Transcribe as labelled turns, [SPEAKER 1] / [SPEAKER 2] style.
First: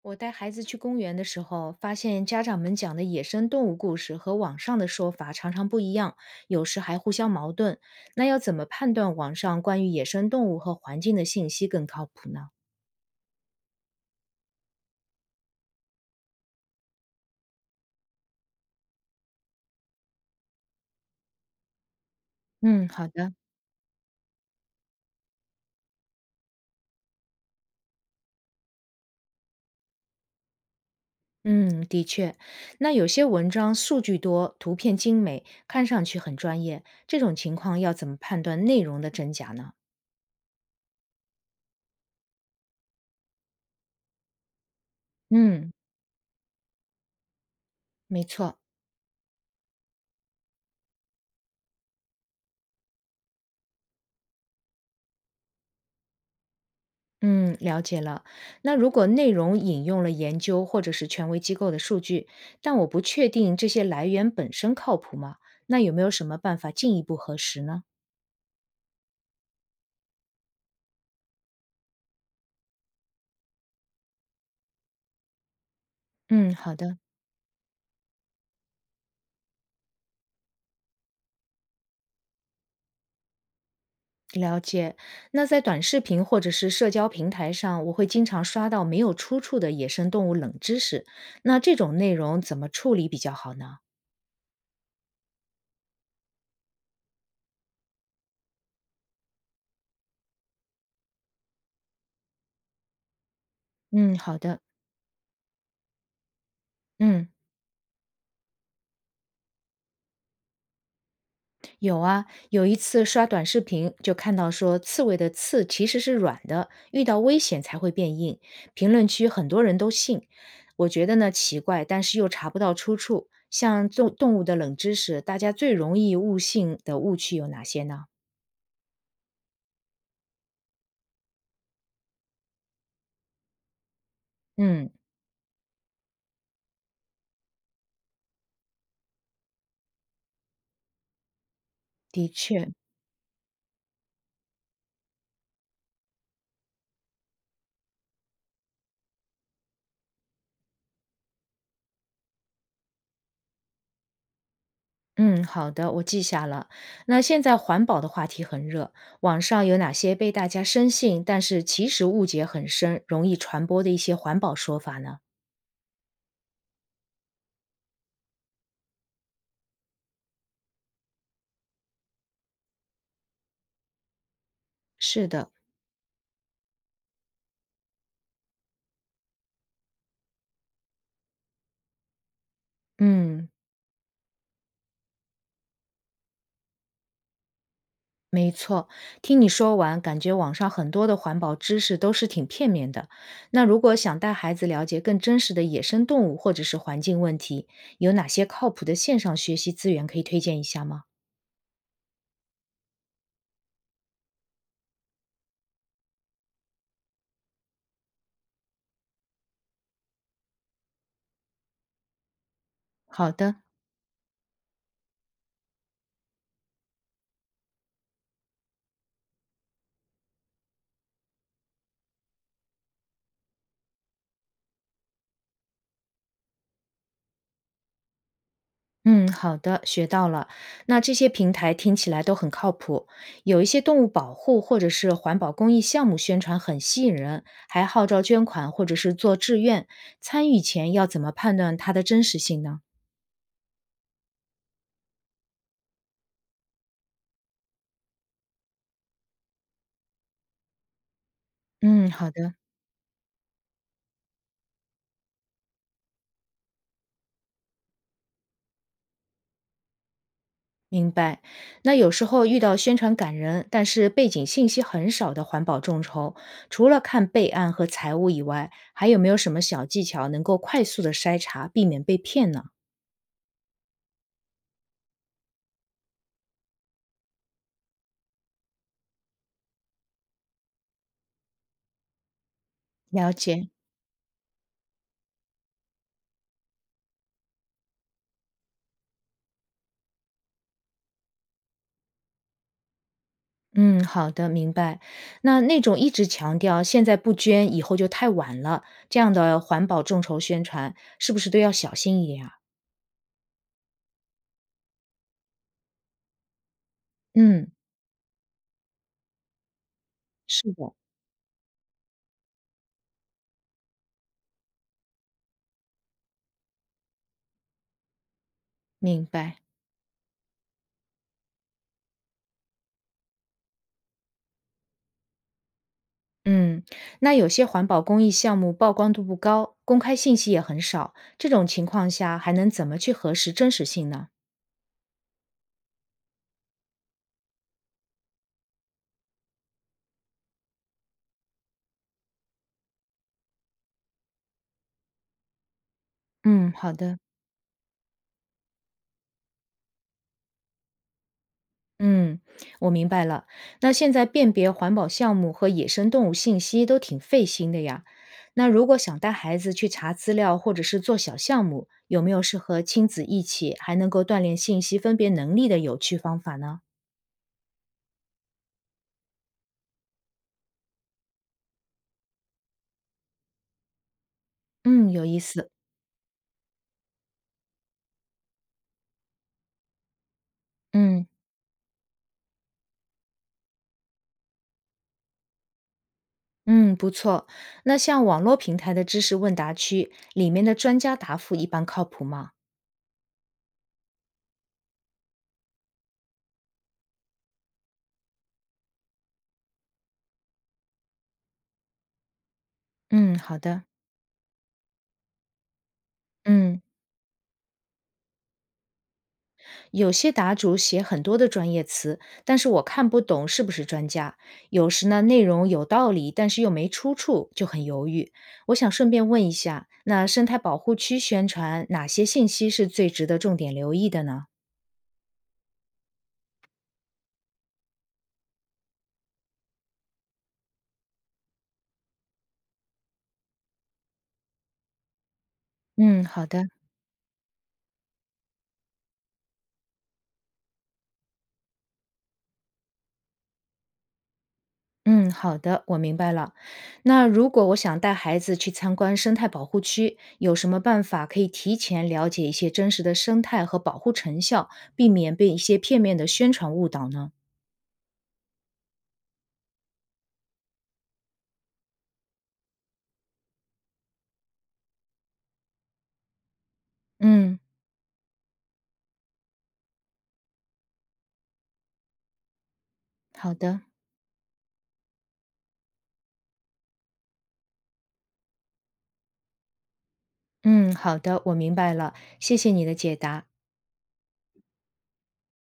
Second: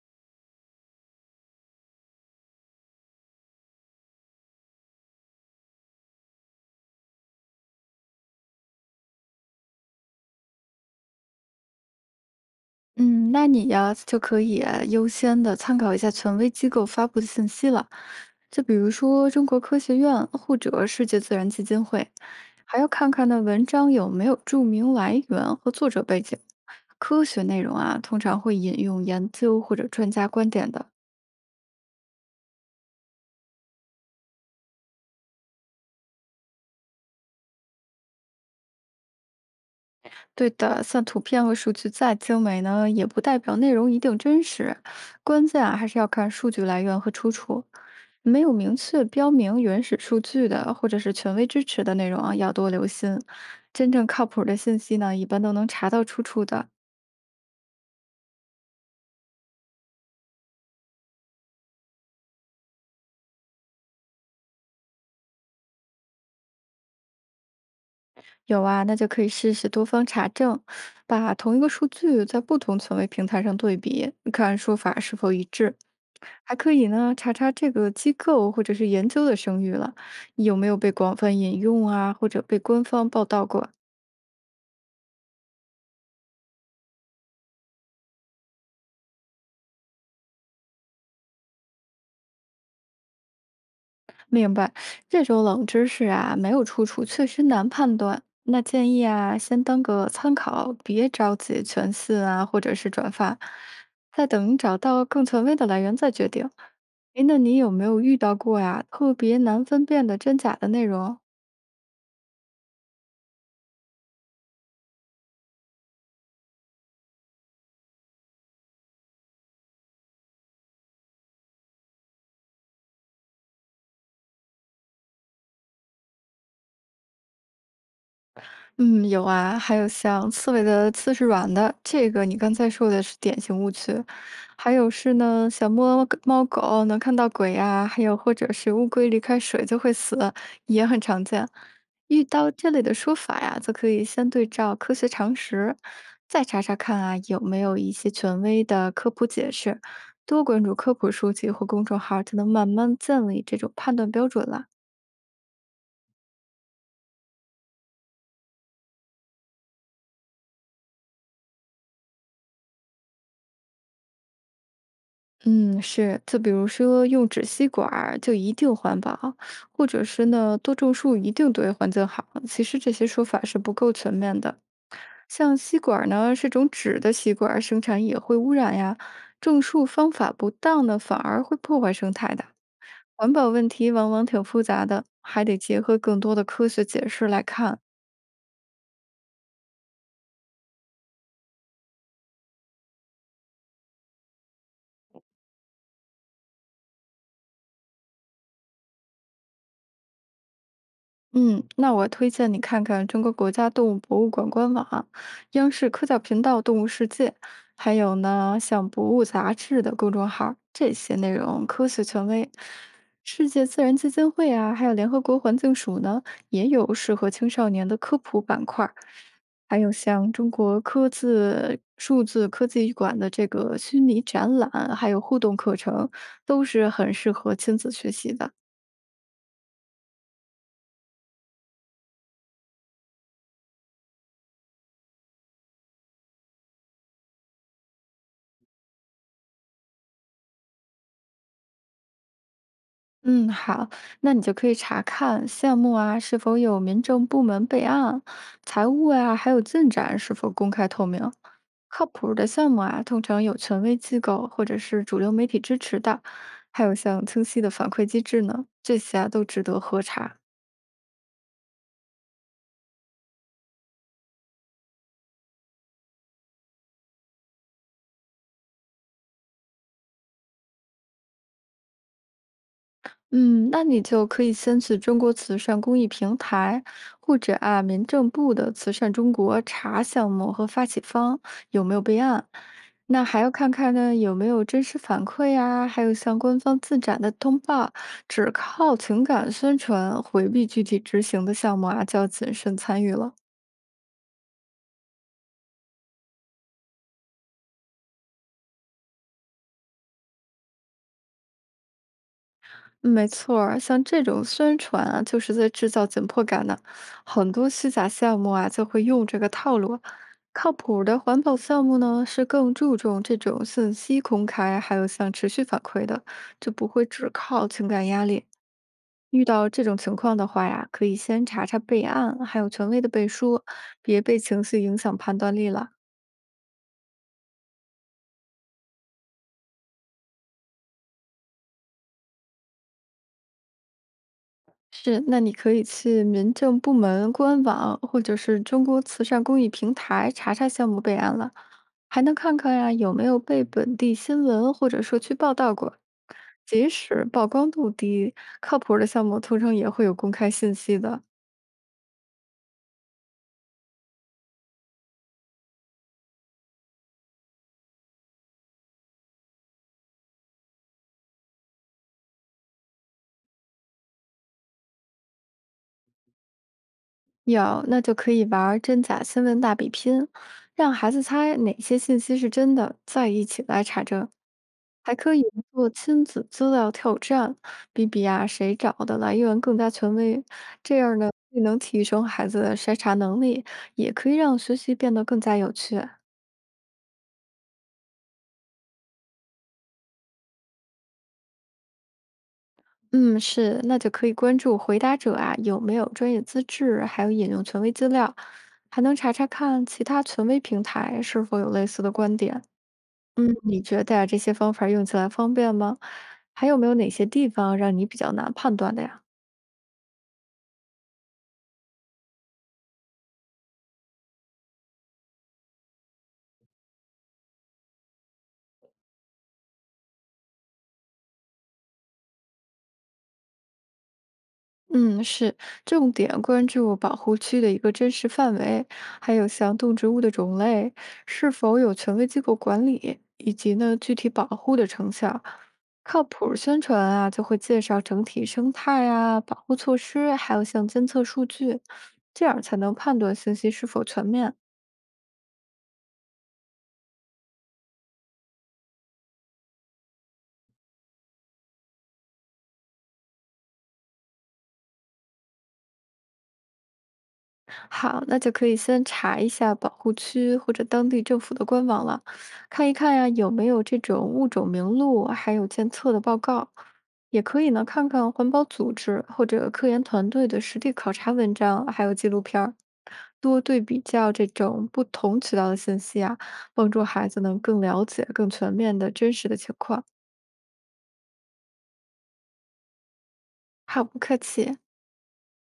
[SPEAKER 1] 我带孩子去公园的时候，发现家长们讲的野生动物故事和网上的说法常常不一样，有时还互相矛盾。那要怎么判断网上关于野生动物和环境的信息更靠谱呢？
[SPEAKER 2] 嗯，那你呀就可以啊优先的参考一下权威机构发布的信息了，就比如说中国科学院或者世界自然基金会，还
[SPEAKER 1] 嗯，
[SPEAKER 2] 要
[SPEAKER 1] 好
[SPEAKER 2] 看看
[SPEAKER 1] 的。
[SPEAKER 2] 那文章有没有注明来源和作者背景。科学内容啊，通常会引用研究或者专家观点的。
[SPEAKER 1] 嗯，的确，那有些文章数据多，图片精美，看上去很专业，这种情况要怎么判断内容的真假呢？
[SPEAKER 2] 对的，像图片和数据再精美呢，也不代表内容一定真实。关键
[SPEAKER 1] 嗯，
[SPEAKER 2] 啊，还是要看数据来源和出处。
[SPEAKER 1] 没
[SPEAKER 2] 没有
[SPEAKER 1] 错。
[SPEAKER 2] 明确标明原始数据的，或者是权威支持的内容啊，要多留心。真正靠谱的信息呢，一般都能查到出处的。
[SPEAKER 1] 嗯，了解了。那如果内容引用了研究或者是权威机构的数据，但我不确定这些来源本身靠谱吗？那有没有什么办法进一步核实呢？
[SPEAKER 2] 有啊，那就可以试试多方查证，把同一个数据在不同权威平台上对比，看说法是否一致。
[SPEAKER 1] 嗯，
[SPEAKER 2] 还可
[SPEAKER 1] 好
[SPEAKER 2] 以
[SPEAKER 1] 的，
[SPEAKER 2] 呢，查查这个机构或者是研究的声誉了，有没有被广泛引用啊，或者被官方报道过。
[SPEAKER 1] 了解。那在短视频或者是社交平台上，我会经常刷到没有出处的野生动物冷知识，那这种内容怎么处理比较好呢？
[SPEAKER 2] 明白，这种冷知识啊，没有出处，确实难判断。那建议啊，先当个参考，别着急全信啊，或者是转发，
[SPEAKER 1] 嗯，
[SPEAKER 2] 再
[SPEAKER 1] 好
[SPEAKER 2] 等
[SPEAKER 1] 的，
[SPEAKER 2] 找到更权威的来源再决定。诶，
[SPEAKER 1] 嗯。
[SPEAKER 2] 那你有没有遇到过呀，特别难分辨的真假的内容？
[SPEAKER 1] 有啊，有一次刷短视频就看到说刺猬的刺其实是软的，遇到危险才会变硬。评论区很多人都信，我觉得呢奇怪，但是又查不到出处。像动物的冷知识，大家最容易误信的误区有哪些呢？
[SPEAKER 2] 嗯，有啊，还有像刺猬的刺是软的，这个你刚才说的是典型误区。还有
[SPEAKER 1] 嗯，
[SPEAKER 2] 是呢，想摸狗猫狗能看到鬼啊，还有或者是乌龟离开水就会死，也很常见。遇
[SPEAKER 1] 的
[SPEAKER 2] 到
[SPEAKER 1] 确，
[SPEAKER 2] 这类的说法呀，则可以先对照科学常识，再查查看啊有没有一些权威的科普解释，多关注科普书籍或公众号儿，就能慢慢建立这种判断标准了。
[SPEAKER 1] 嗯，好的，我记下了。那现在环保的话题很热，网上有哪些被大家深信，但是其实误解很深，容易传播的一些环保说法呢？
[SPEAKER 2] 嗯，是，就比如说用纸吸管儿就一定环保，或者是呢多种树一定对环境好，其实这些说法是不够全面的。
[SPEAKER 1] 是的，
[SPEAKER 2] 像吸管儿呢，是种纸的吸管儿生产也会污染呀，种树方法不当呢，反而会破坏生态的。环
[SPEAKER 1] 嗯。
[SPEAKER 2] 保问题往往挺复杂的，还得结合更多的科学解释来看。
[SPEAKER 1] 没错，听你说完，感觉网上很多的环保知识都是挺片面的。那如果想带孩子了解更真实的野生动物或者是环境问题，有哪些靠谱的线上学习资源可以推荐一下吗？
[SPEAKER 2] 嗯，那我推荐你看看中国国家动物博物馆官网、央视科教频道《动物世界》，还有呢像《博物》杂志的公众号儿这些内容科学权威。
[SPEAKER 1] 好
[SPEAKER 2] 世
[SPEAKER 1] 的，
[SPEAKER 2] 界自然基金会啊，还有联合国环境署呢，也有适合青少年的科普板块儿还有像中国科字数字科技馆的这个虚拟展览，还有互动课程，都是很适合亲子学习的。
[SPEAKER 1] 嗯，好的，学到了。那这些平台听起来都很靠谱，有一些动物保护或者是环保公益项目宣传很吸引人，还号召捐款或者是做志愿。参与前要怎么判断它的真实性呢？
[SPEAKER 2] 嗯，好，那你就可以查看项目啊是否有民政部门备案，财务啊还有进展是否公开透明。靠
[SPEAKER 1] 嗯，
[SPEAKER 2] 谱
[SPEAKER 1] 好
[SPEAKER 2] 儿的
[SPEAKER 1] 的。
[SPEAKER 2] 项目啊，通常有权威机构或者是主流媒体支持的，还有像清晰的反馈机制呢，这些啊都值得核查。
[SPEAKER 1] 明白，那有时候遇到宣传感人，但是背景信息很少的环保众筹，除了看备案和财务以外，还有没有什么小技巧能够快速的筛查，避免被骗呢？
[SPEAKER 2] 嗯，那你就可以先去中国慈善公益平台，或者啊民政部的慈善中国查项目和发起方有没有备案。那
[SPEAKER 1] 了
[SPEAKER 2] 还要
[SPEAKER 1] 解，
[SPEAKER 2] 看看呢有没有真实反馈呀，还有向官方自展的通报，只靠情感宣传，回避具体执行的项目啊，就要谨慎参与了。
[SPEAKER 1] 嗯，好的，明白。那那种一直强调现在不捐，以后就太晚了，这样的环保众筹宣传，是不是都要小心一点啊？
[SPEAKER 2] 没错儿，像这种宣传啊，就是在制造紧迫感呢。很多
[SPEAKER 1] 嗯，
[SPEAKER 2] 虚假项目啊，就会用这个套路。
[SPEAKER 1] 是
[SPEAKER 2] 靠
[SPEAKER 1] 的，
[SPEAKER 2] 谱儿的环保项目呢，是更注重这种信息公开，还有像持续反馈的，就不会只靠情感压力。
[SPEAKER 1] 明
[SPEAKER 2] 遇
[SPEAKER 1] 白。
[SPEAKER 2] 到这种情况的话呀，可以先查查备案，还有权威的背书，别被情绪影响判断力了。
[SPEAKER 1] 嗯，那有些环保公益项目曝光度不高，公开信息也很少，这种情况下还能怎么去核实真实性呢？
[SPEAKER 2] 是，那你可以去民政部门官网或者是中国慈善公益平台查查项目备案了，还能看看呀有没有被本地新闻或者社区报道过。
[SPEAKER 1] 嗯，
[SPEAKER 2] 即
[SPEAKER 1] 好的，
[SPEAKER 2] 使曝光度低，靠谱儿的项目通常也会有公开信息的。
[SPEAKER 1] 嗯，我明白了。那现在辨别环保项目和野生动物信息都挺费心的呀。那如果想带孩子去查资料或者是做小项目，有没有适合亲子一起还能够锻炼信息分别能力的有趣方法呢？
[SPEAKER 2] 有，那就可以玩儿真假新闻大比拼，让孩子猜哪些信息是真的，再一起来查证。
[SPEAKER 1] 嗯，
[SPEAKER 2] 还
[SPEAKER 1] 有
[SPEAKER 2] 可
[SPEAKER 1] 意
[SPEAKER 2] 以
[SPEAKER 1] 思。
[SPEAKER 2] 做亲子资料挑战，比比啊谁找的来源更加权威。这样
[SPEAKER 1] 嗯。
[SPEAKER 2] 呢，既能提升孩子的筛查能力，也可以让学习变得更加有趣。
[SPEAKER 1] 嗯，不错。那像网络平台的知识问答区里面的专家答复一般靠谱吗？
[SPEAKER 2] 嗯，是，那就可以关注回答者啊有没有专业资质，还有引用权威资料，还能查查看其他权威平台是否有类似的观点。
[SPEAKER 1] 嗯，
[SPEAKER 2] 嗯，
[SPEAKER 1] 好
[SPEAKER 2] 你
[SPEAKER 1] 的，
[SPEAKER 2] 觉得呀，这些方法用起来方便吗？还有
[SPEAKER 1] 嗯，
[SPEAKER 2] 没有哪些地方让你比较难判断的呀？
[SPEAKER 1] 有些答主写很多的专业词，但是我看不懂是不是专家。有时呢，内容有道理，但是又没出处，就很犹豫。我想顺便问一下，那生态保护区宣传哪些信息是最值得重点留意的呢？
[SPEAKER 2] 嗯，是重点关注保护区的一个真实范围，还有像动植物的种类是否有权威机构管理，以及呢具体保护的成效。靠
[SPEAKER 1] 嗯，好
[SPEAKER 2] 谱儿
[SPEAKER 1] 的。
[SPEAKER 2] 宣传啊，就会介绍整体生态啊、保护措施，还有像监测数据，这样才能判断信息是否全面。
[SPEAKER 1] 嗯，好的，我明白了。那如果我想带孩子去参观生态保护区，有什么办法可以提前了解一些真实的生态和保护成效，避免被一些片面的宣传误导呢？
[SPEAKER 2] 好，那就可以先查一下保护区或者当地政府的官网了，看一看呀、有没有这种物种名录，还有监测的报告。也
[SPEAKER 1] 嗯，
[SPEAKER 2] 可以呢，看看环保组织或者科研团队的实地考察文章，还有纪录片儿，
[SPEAKER 1] 好
[SPEAKER 2] 多
[SPEAKER 1] 的，
[SPEAKER 2] 对比较这种不同渠道的信息啊，帮助孩子能更了解、更全面的真实的情况。
[SPEAKER 1] 嗯，好的，我明白了，谢谢你的解答。
[SPEAKER 2] 好，不客气。